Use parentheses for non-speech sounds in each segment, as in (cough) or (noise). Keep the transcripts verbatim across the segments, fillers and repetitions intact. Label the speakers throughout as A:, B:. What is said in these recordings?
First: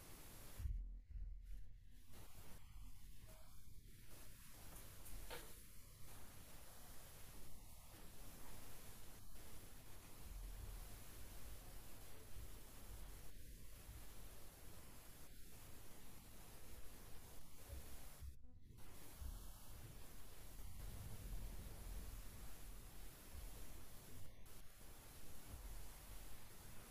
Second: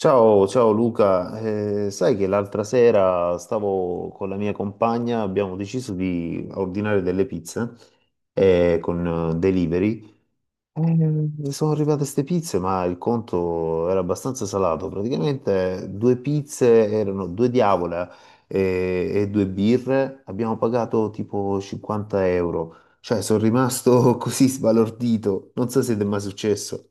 A: Ciao, ciao Luca. Eh, sai che l'altra sera stavo con la mia compagna, abbiamo deciso di ordinare delle pizze eh, con eh, delivery. Eh, sono arrivate queste pizze, ma il conto era abbastanza salato. Praticamente due pizze erano due diavola eh, e, due birre, abbiamo pagato tipo cinquanta euro. Cioè, sono rimasto (laughs) così sbalordito. Non so se ti è mai successo.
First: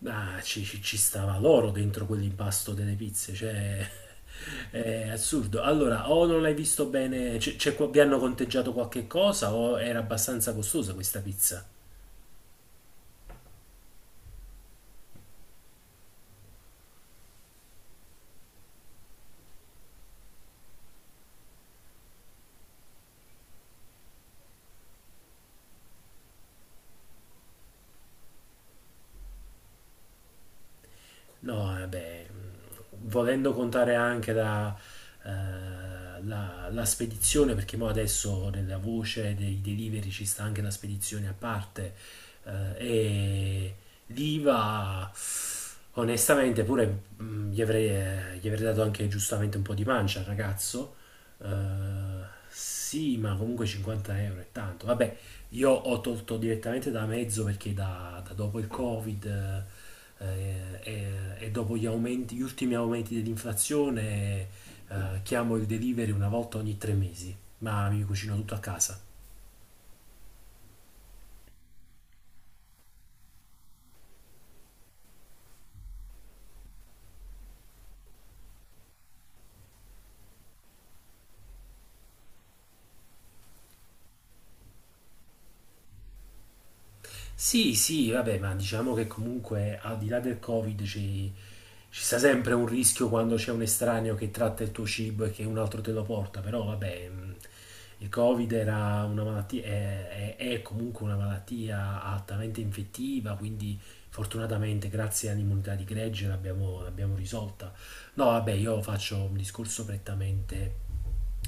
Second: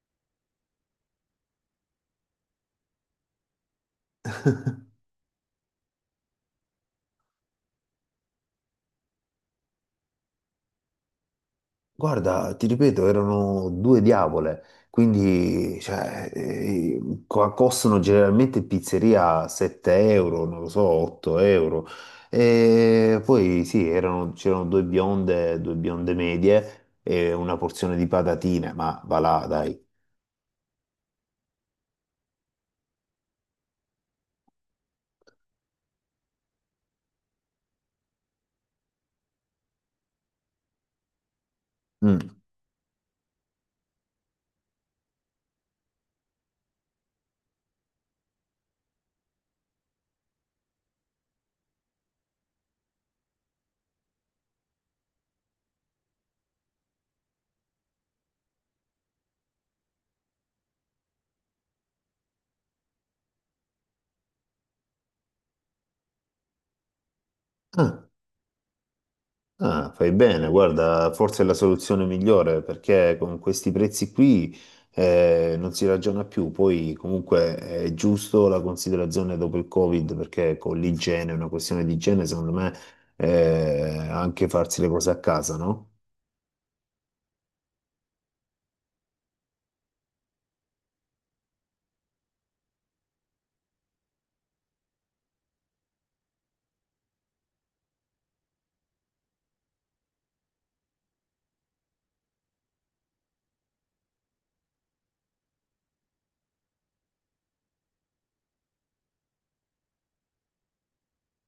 B: Ma ci, ci- ci stava l'oro dentro quell'impasto delle pizze, cioè (laughs) è assurdo. Allora, o non l'hai visto bene, c'è- c'è qua- vi hanno conteggiato qualche cosa o era abbastanza costosa questa pizza?
A: Guarda, ti ripeto, erano due diavole, quindi cioè, eh, co- costano generalmente in pizzeria sette euro, non lo so, otto euro. E poi sì, erano- c'erano due bionde, due bionde medie e una porzione di patatine, ma va là, dai.
B: No, vabbè, volendo contare anche la, eh, la- la spedizione, perché mo adesso nella voce dei delivery ci sta anche la spedizione a parte,
A: Mm.
B: eh, e l'I V A, onestamente, pure mm, gli avrei, eh, gli avrei dato anche giustamente un po' di pancia al ragazzo, eh, sì, ma comunque cinquanta euro è tanto. Vabbè, io ho tolto direttamente da mezzo perché da, da dopo il Covid eh, e, e dopo gli aumenti, gli ultimi aumenti dell'inflazione, eh, chiamo il delivery una volta ogni tre mesi, ma
A: Ah,
B: mi cucino tutto a casa.
A: ah, fai bene, guarda, forse è la soluzione migliore perché con questi prezzi qui eh, non si ragiona più. Poi comunque è giusto la considerazione dopo il Covid perché con l'igiene, è una questione di igiene, secondo me eh, anche farsi le cose a casa, no?
B: Sì, sì, vabbè, ma diciamo che comunque al di là del Covid ci, ci sta sempre un rischio quando c'è un estraneo che tratta il tuo cibo e che un altro te lo porta, però vabbè, mh, il Covid era una malattia, è, è- è comunque una malattia altamente infettiva, quindi fortunatamente grazie all'immunità di gregge l'abbiamo l'abbiamo risolta. No, vabbè, io faccio un discorso prettamente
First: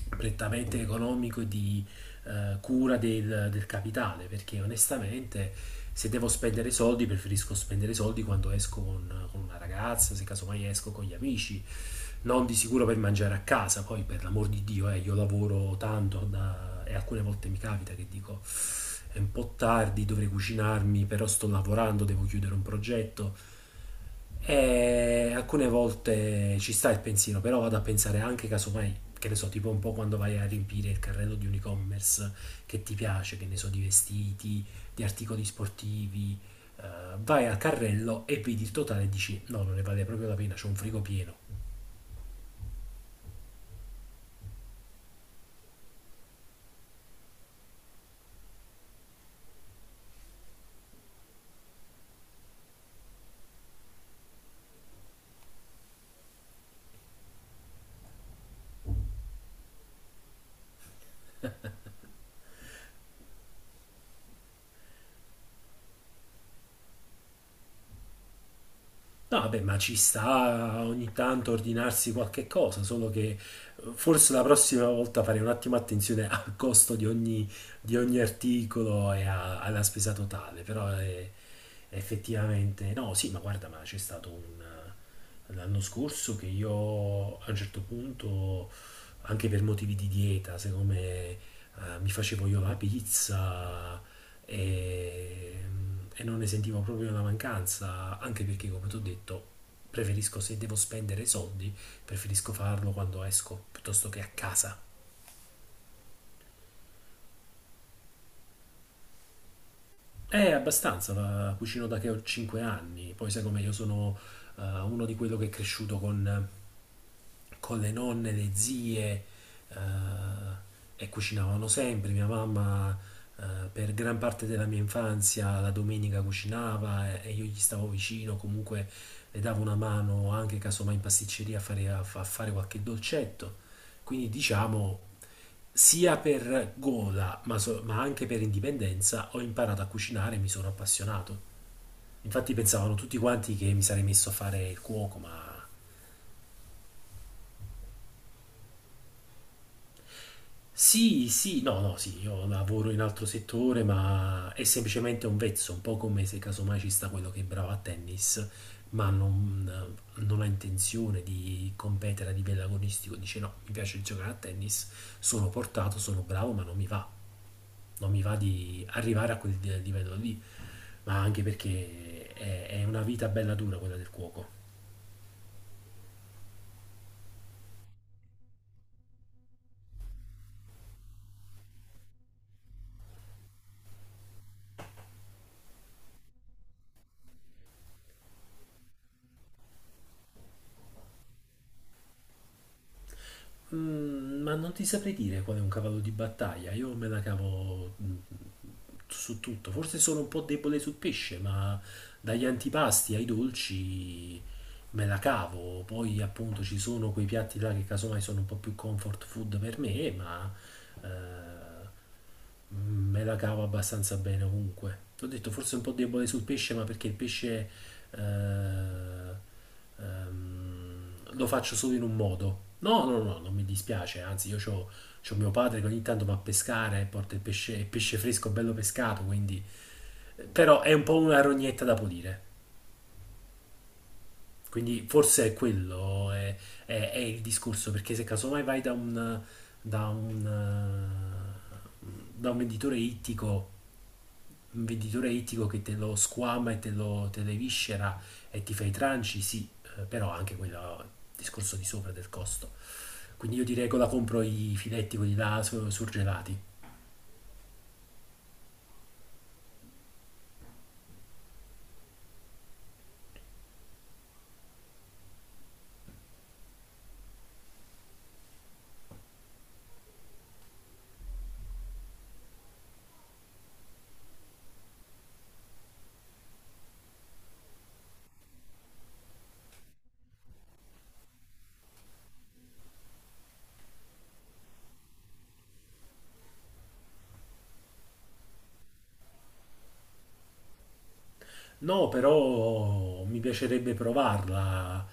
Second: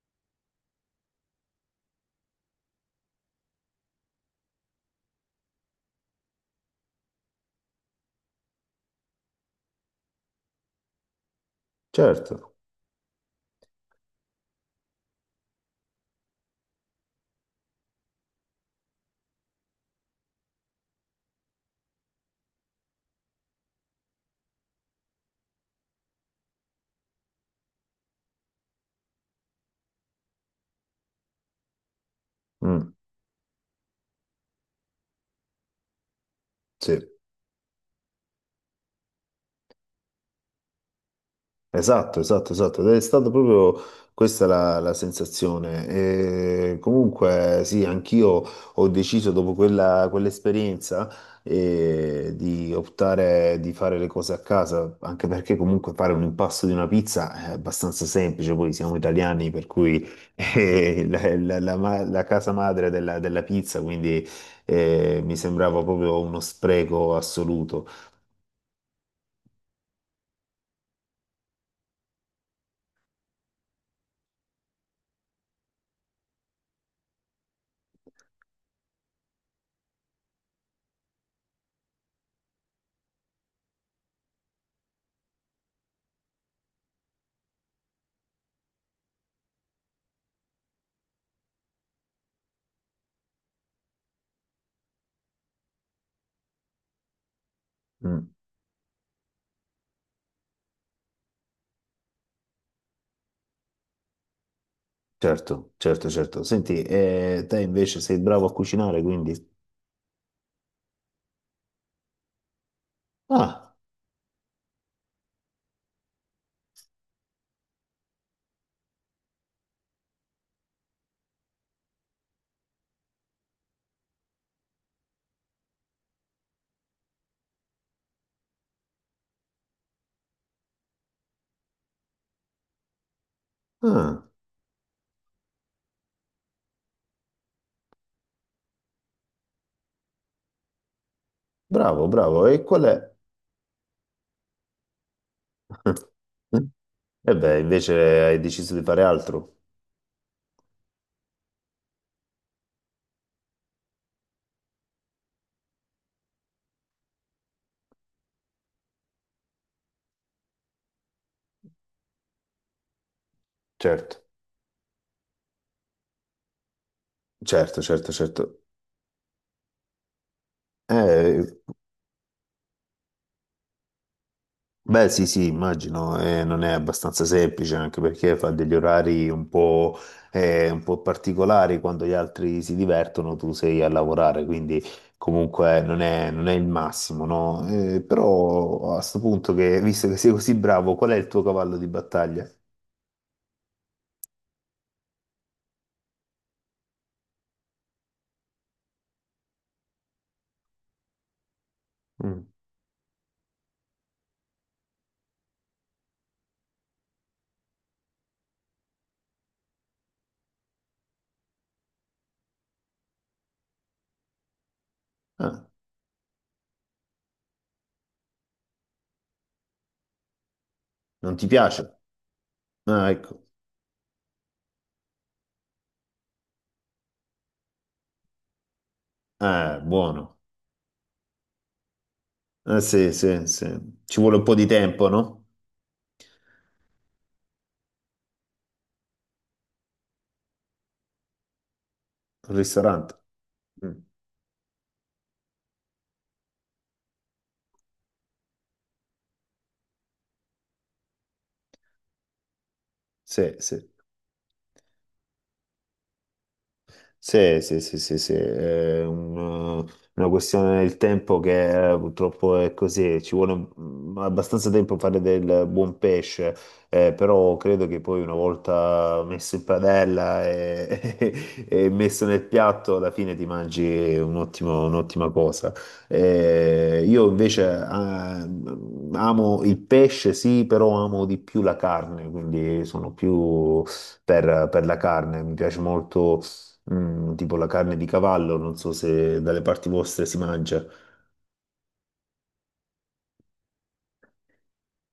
B: prettamente economico e di, eh, cura del, del capitale, perché onestamente se devo spendere soldi preferisco spendere soldi quando esco con, con una ragazza, se casomai esco con gli amici, non
A: Certo.
B: di sicuro per mangiare a casa, poi per l'amor di Dio, eh, io lavoro tanto da- e alcune volte mi capita che dico è un po' tardi, dovrei cucinarmi, però sto lavorando, devo chiudere un progetto e alcune volte ci sta il pensiero, però vado a pensare anche casomai, che ne so, tipo un po' quando vai a riempire il carrello di un e-commerce che
A: Mm,
B: ti piace, che ne so, di vestiti, di articoli sportivi, eh,
A: sì.
B: vai al carrello e vedi il totale e dici no, non ne vale proprio la pena, c'ho un frigo pieno.
A: Esatto, esatto, esatto. Ed è stata proprio questa la, la sensazione. E comunque, sì, anch'io ho deciso dopo quella, quell'esperienza eh, di optare di fare le cose a casa, anche perché comunque fare un impasto di una pizza è abbastanza semplice. Poi siamo italiani, per cui (laughs) è la, la- la ma- la casa madre della, della pizza, quindi eh, mi sembrava proprio uno spreco assoluto.
B: No, vabbè, ma ci sta ogni tanto ordinarsi qualche cosa, solo che eh, forse la prossima volta farei un attimo attenzione al costo di ogni, di ogni articolo e a- alla spesa totale, però è- effettivamente no, sì, ma guarda, ma c'è stato un l'anno scorso che io a un certo punto, anche per motivi di dieta, siccome eh, mi facevo io la pizza e, e non ne sentivo proprio la mancanza,
A: Mm.
B: anche perché, come ti ho detto, preferisco se devo spendere soldi, preferisco farlo quando esco piuttosto che a casa.
A: Certo, certo, certo. Senti, eh, te invece sei bravo a cucinare, quindi...
B: È abbastanza, la cucino da che ho 5 anni, poi sai come io
A: Ah,
B: sono eh, uno di quello che è cresciuto con con le nonne, le zie eh, e cucinavano sempre. Mia mamma eh, per gran parte della mia infanzia la domenica cucinava e, e io gli stavo vicino, comunque le davo una mano anche casomai in pasticceria a fare, a fa- a fare qualche dolcetto.
A: ah,
B: Quindi diciamo sia per gola ma, so- ma anche per indipendenza ho imparato a cucinare e mi sono appassionato.
A: bravo, bravo.
B: Infatti
A: E qual
B: pensavano
A: è?
B: tutti quanti che mi sarei messo a fare il cuoco, ma
A: (laughs) E beh, invece hai deciso di fare altro.
B: Sì, sì, no, no, sì, io lavoro in altro settore, ma è semplicemente un vezzo, un po' come se casomai ci sta quello che è bravo a tennis, ma non, non ha intenzione di competere a livello agonistico, dice no, mi piace
A: Certo,
B: giocare a tennis, sono portato, sono bravo, ma non mi va,
A: certo, certo,
B: non mi va
A: certo.
B: di arrivare a quel livello lì, ma anche
A: Eh,
B: perché è, è una vita bella dura quella del cuoco.
A: beh, sì, sì, immagino, eh, non è abbastanza semplice anche perché fa degli orari un po', eh, un po' particolari quando gli altri si divertono, tu sei a lavorare, quindi comunque non è, non è il massimo, no? Eh, però a sto punto che, visto che sei così bravo, qual è il tuo cavallo di battaglia?
B: Mm, ma non ti saprei dire qual è un cavallo di battaglia. Io me la cavo mm, su tutto. Forse sono un po' debole sul pesce, ma dagli
A: Mm.
B: antipasti ai dolci me la cavo. Poi appunto ci sono quei piatti là che casomai sono un po' più comfort food per me, ma eh, me la cavo abbastanza bene ovunque. Ti ho detto
A: Ah,
B: forse un po' debole sul pesce, ma perché il pesce eh, ehm,
A: non ti
B: lo faccio solo
A: piace?
B: in un modo. No,
A: Ah,
B: no, no,
A: ecco.
B: non mi dispiace, anzi io c'ho, c'ho mio padre che ogni tanto va a pescare e porta il pesce, il pesce fresco bello pescato, quindi...
A: Eh, buono.
B: eh, Però è un po' una rognetta da pulire.
A: Eh, sì, sì, sì. Ci vuole un po' di
B: Quindi
A: tempo, no?
B: forse è quello, è, è- è il discorso, perché se casomai vai da un, da un, eh, da
A: Un
B: un venditore
A: ristorante.
B: ittico,
A: Mm.
B: un venditore ittico, che te lo squama e te lo, te le viscera e ti fa i tranci, sì, eh, però anche quello è il discorso di sopra del costo.
A: Sì,
B: Quindi io di
A: sì.
B: regola compro i filetti, quelli là su- surgelati.
A: Sì, sì, sì, sì, sì, è un- una questione del tempo che eh, purtroppo è così, ci vuole mm, abbastanza tempo per fare del buon pesce, eh, però credo che poi una volta messo in padella e, (laughs) e messo nel piatto, alla fine ti mangi un ottimo- un'ottima cosa. Eh, io invece ah, mm, amo il pesce, sì, però amo di più la carne, quindi sono più per per la carne, mi piace molto. Mm, tipo la carne di cavallo, non so se dalle parti vostre si mangia.
B: No, però mi piacerebbe provarla,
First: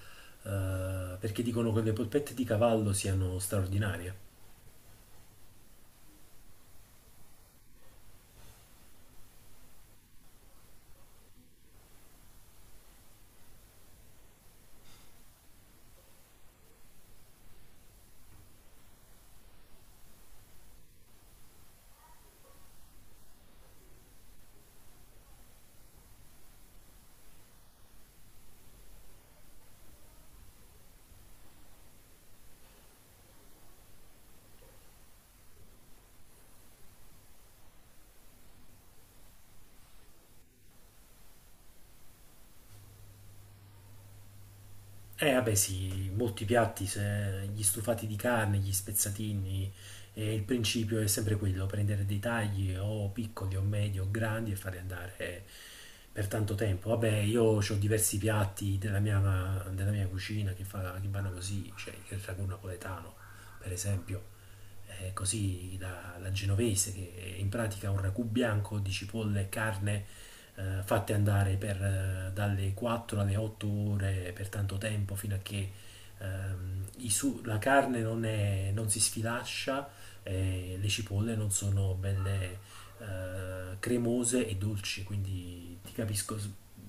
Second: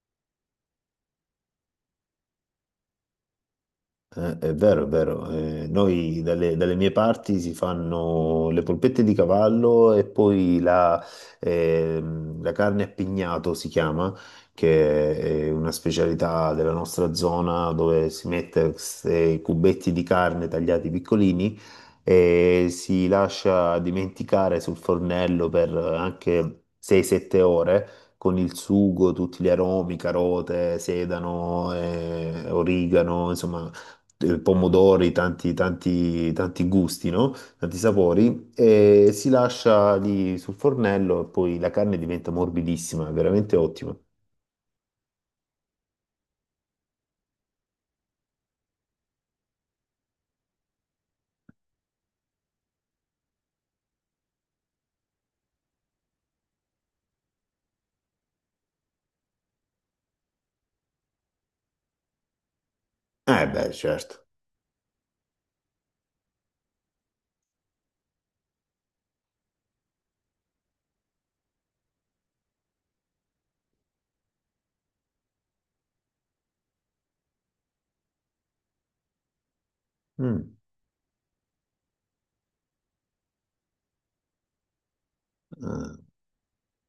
B: eh, perché dicono che le polpette di cavallo siano straordinarie.
A: Eh, è vero, è vero. Eh, noi dalle, dalle mie parti si fanno le polpette di cavallo e poi la, ehm, la carne a pignato si chiama, che è una specialità della nostra zona dove si mette questi cubetti di carne tagliati piccolini e si lascia dimenticare sul fornello per anche sei sette ore, con il sugo, tutti gli aromi, carote, sedano, eh, origano, insomma, eh, pomodori, tanti, tanti, tanti gusti, no? Tanti sapori, e si lascia lì sul fornello e poi la carne diventa morbidissima, è veramente ottima.
B: Eh, vabbè, sì, molti piatti, se- gli stufati di carne, gli spezzatini, eh, il principio è sempre quello, prendere dei tagli o piccoli o medi o grandi e farli andare eh, per tanto tempo. Vabbè, io ho diversi piatti della mia, della mia cucina che, fa- che vanno così, cioè il ragù napoletano,
A: Eh
B: per
A: beh, certo.
B: esempio eh, così la, la genovese, che è in pratica un ragù bianco di cipolle e carne eh, fatte andare per, eh, dalle quattro alle otto ore per tanto tempo fino a che ehm, i su- la carne non, è- non si sfilaccia
A: Mm.
B: e le cipolle non sono belle eh, cremose e dolci, quindi ti
A: Ah.
B: capisco,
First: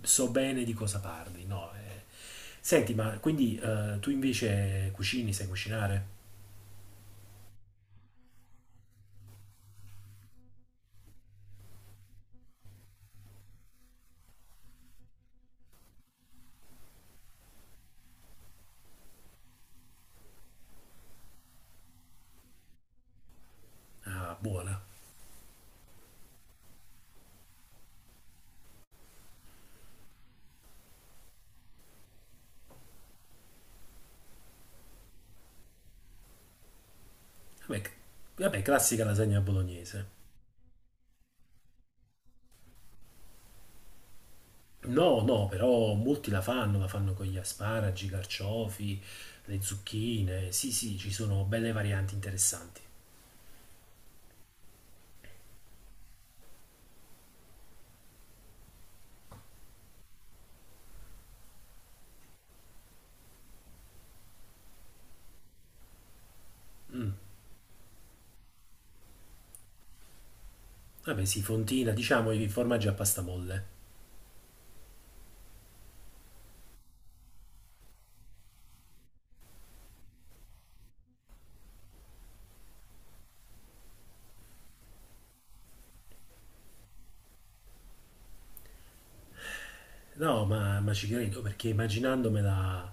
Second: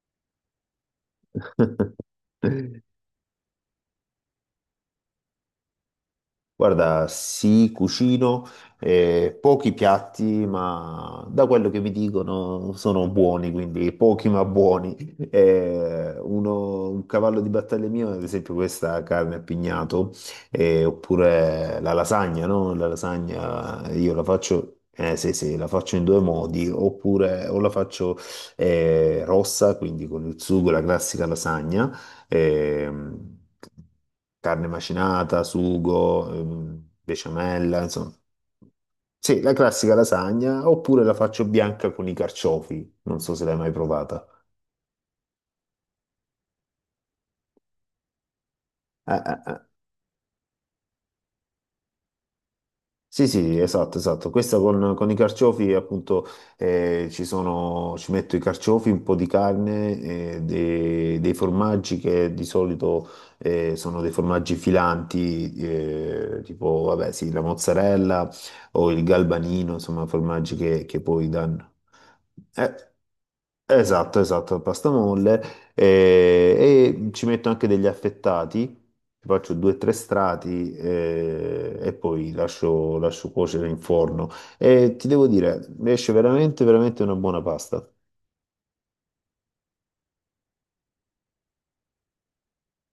B: so bene di cosa parli, no? eh.
A: (laughs)
B: Senti, ma quindi eh, tu invece cucini, sai cucinare?
A: Guarda, sì, cucino eh, pochi piatti, ma da quello che mi dicono sono buoni, quindi pochi ma buoni. Eh, uno- un cavallo di battaglia mio, ad esempio, questa carne a pignato, eh, oppure la lasagna, no? La lasagna io la
B: Ah, buona.
A: faccio, eh, sì, sì, la faccio in due modi, oppure o la faccio eh, rossa, quindi con il sugo, la classica lasagna ehm, carne macinata, sugo, ehm, besciamella,
B: Vabbè,
A: insomma.
B: vabbè, classica
A: Sì,
B: lasagna
A: la classica
B: bolognese.
A: lasagna, oppure la faccio bianca con i carciofi, non so se l'hai mai provata.
B: No, no, però molti la fanno, la fanno con gli asparagi, i carciofi,
A: Eh, eh,
B: le
A: eh.
B: zucchine. Sì, sì, ci sono belle varianti interessanti.
A: Sì, sì, esatto, esatto. Questa con, con i carciofi, appunto, eh, ci sono, ci metto i carciofi, un po' di carne, eh, de- dei formaggi che di solito eh, sono dei formaggi filanti, eh, tipo, vabbè,
B: Mm.
A: sì, la mozzarella o il galbanino, insomma, formaggi che, che
B: Vabbè,
A: poi
B: sì,
A: danno.
B: fontina, diciamo i formaggi
A: Eh.
B: a pasta molle.
A: Esatto, esatto, la pasta molle eh, e, ci metto anche degli affettati, ci faccio due o tre strati eh, e poi lascio, lascio cuocere in forno. E ti devo dire, esce veramente, veramente una buona pasta.
B: No, ma, ma ci credo perché immaginandomela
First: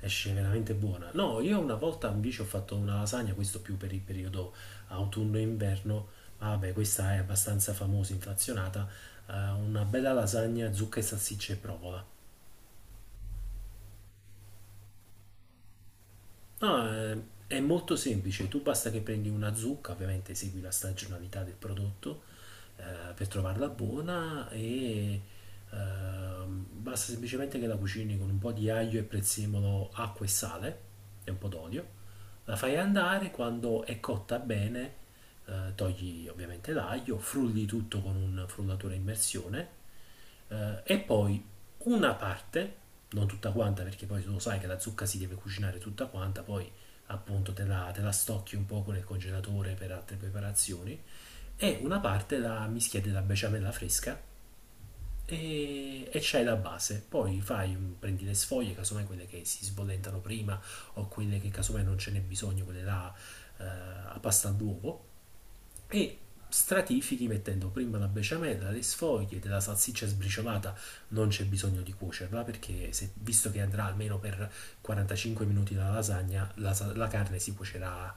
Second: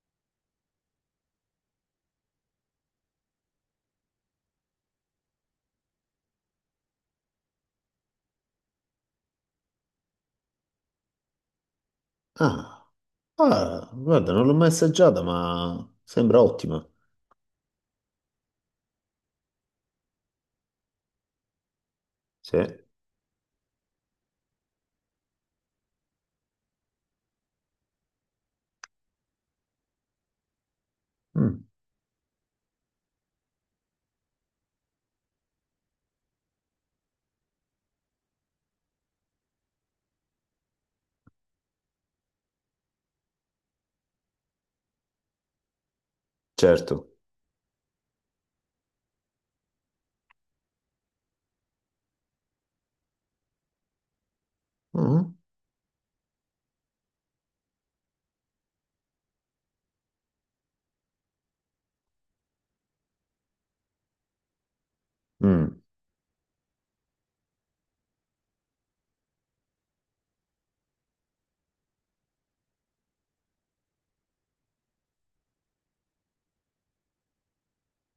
B: esce veramente buona. No, io una volta invece ho fatto una lasagna, questo più per il periodo autunno-inverno. ma Vabbè, questa è abbastanza famosa, inflazionata. Eh, una bella lasagna, zucca e salsiccia e provola.
A: Ah, ah, guarda, non l'ho mai assaggiata, ma sembra ottima.
B: No, è, è molto semplice, tu basta che prendi una zucca, ovviamente segui la stagionalità del prodotto
A: Sì,
B: eh, per trovarla buona e ehm, basta semplicemente che la cucini con un po' di aglio e prezzemolo, acqua e sale e un po'
A: mm,
B: d'olio, la fai andare, quando è cotta bene eh, togli ovviamente l'aglio, frulli tutto con un frullatore a immersione eh, e poi una parte, non tutta quanta perché poi tu lo sai che la zucca si deve cucinare tutta quanta, poi
A: certo.
B: appunto te la, te la stocchi un poco nel congelatore per altre preparazioni, e una parte la mischia della besciamella fresca
A: Mhm.
B: e, e c'hai la base. Poi fai, un- prendi le sfoglie, casomai quelle che si sbollentano prima o quelle che casomai non ce n'è bisogno, quelle là eh, a pasta all'uovo,
A: Mm,
B: e stratifichi mettendo prima la besciamella, le sfoglie della salsiccia sbriciolata, non c'è bisogno di cuocerla perché se- visto che andrà almeno per quarantacinque minuti la lasagna, la, sa- la carne si cuocerà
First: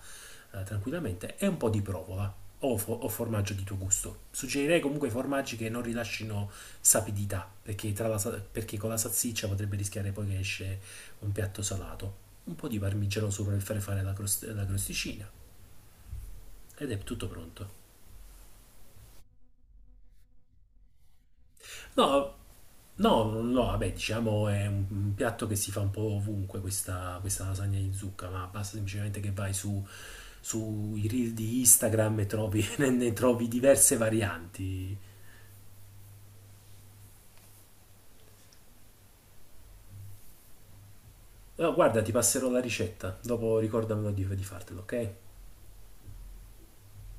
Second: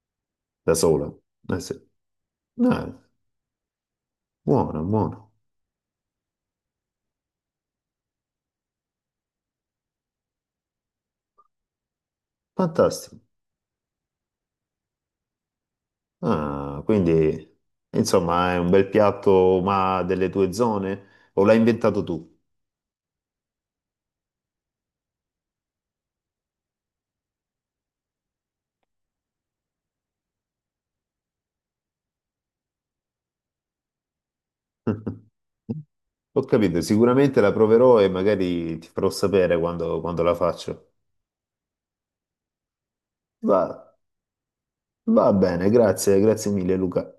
B: eh,
A: da sola.
B: tranquillamente e un
A: Eh
B: po'
A: sì.
B: di provola o,
A: Eh,
B: fo- o formaggio di tuo gusto. Suggerirei
A: buono,
B: comunque
A: buono,
B: formaggi che non rilascino sapidità perché, tra la sa- perché con la salsiccia potrebbe rischiare poi che esce un piatto salato. Un po' di
A: fantastico.
B: parmigiano sopra per fare fare la, crost- la crosticina
A: Ah,
B: ed è tutto
A: quindi
B: pronto.
A: insomma è un bel piatto, ma delle tue zone? O l'hai inventato tu?
B: No, no, no, vabbè, diciamo è un, un piatto che si fa un po' ovunque questa, questa, lasagna di zucca, ma basta semplicemente che vai su, sui reel di Instagram e trovi, (laughs) ne, ne trovi diverse varianti.
A: (laughs) Ho capito, sicuramente la proverò e magari ti farò sapere quando, quando la faccio.
B: No, guarda, ti passerò la ricetta, dopo
A: Va,
B: ricordamelo di, di fartelo, ok?
A: va bene, grazie, grazie mille Luca.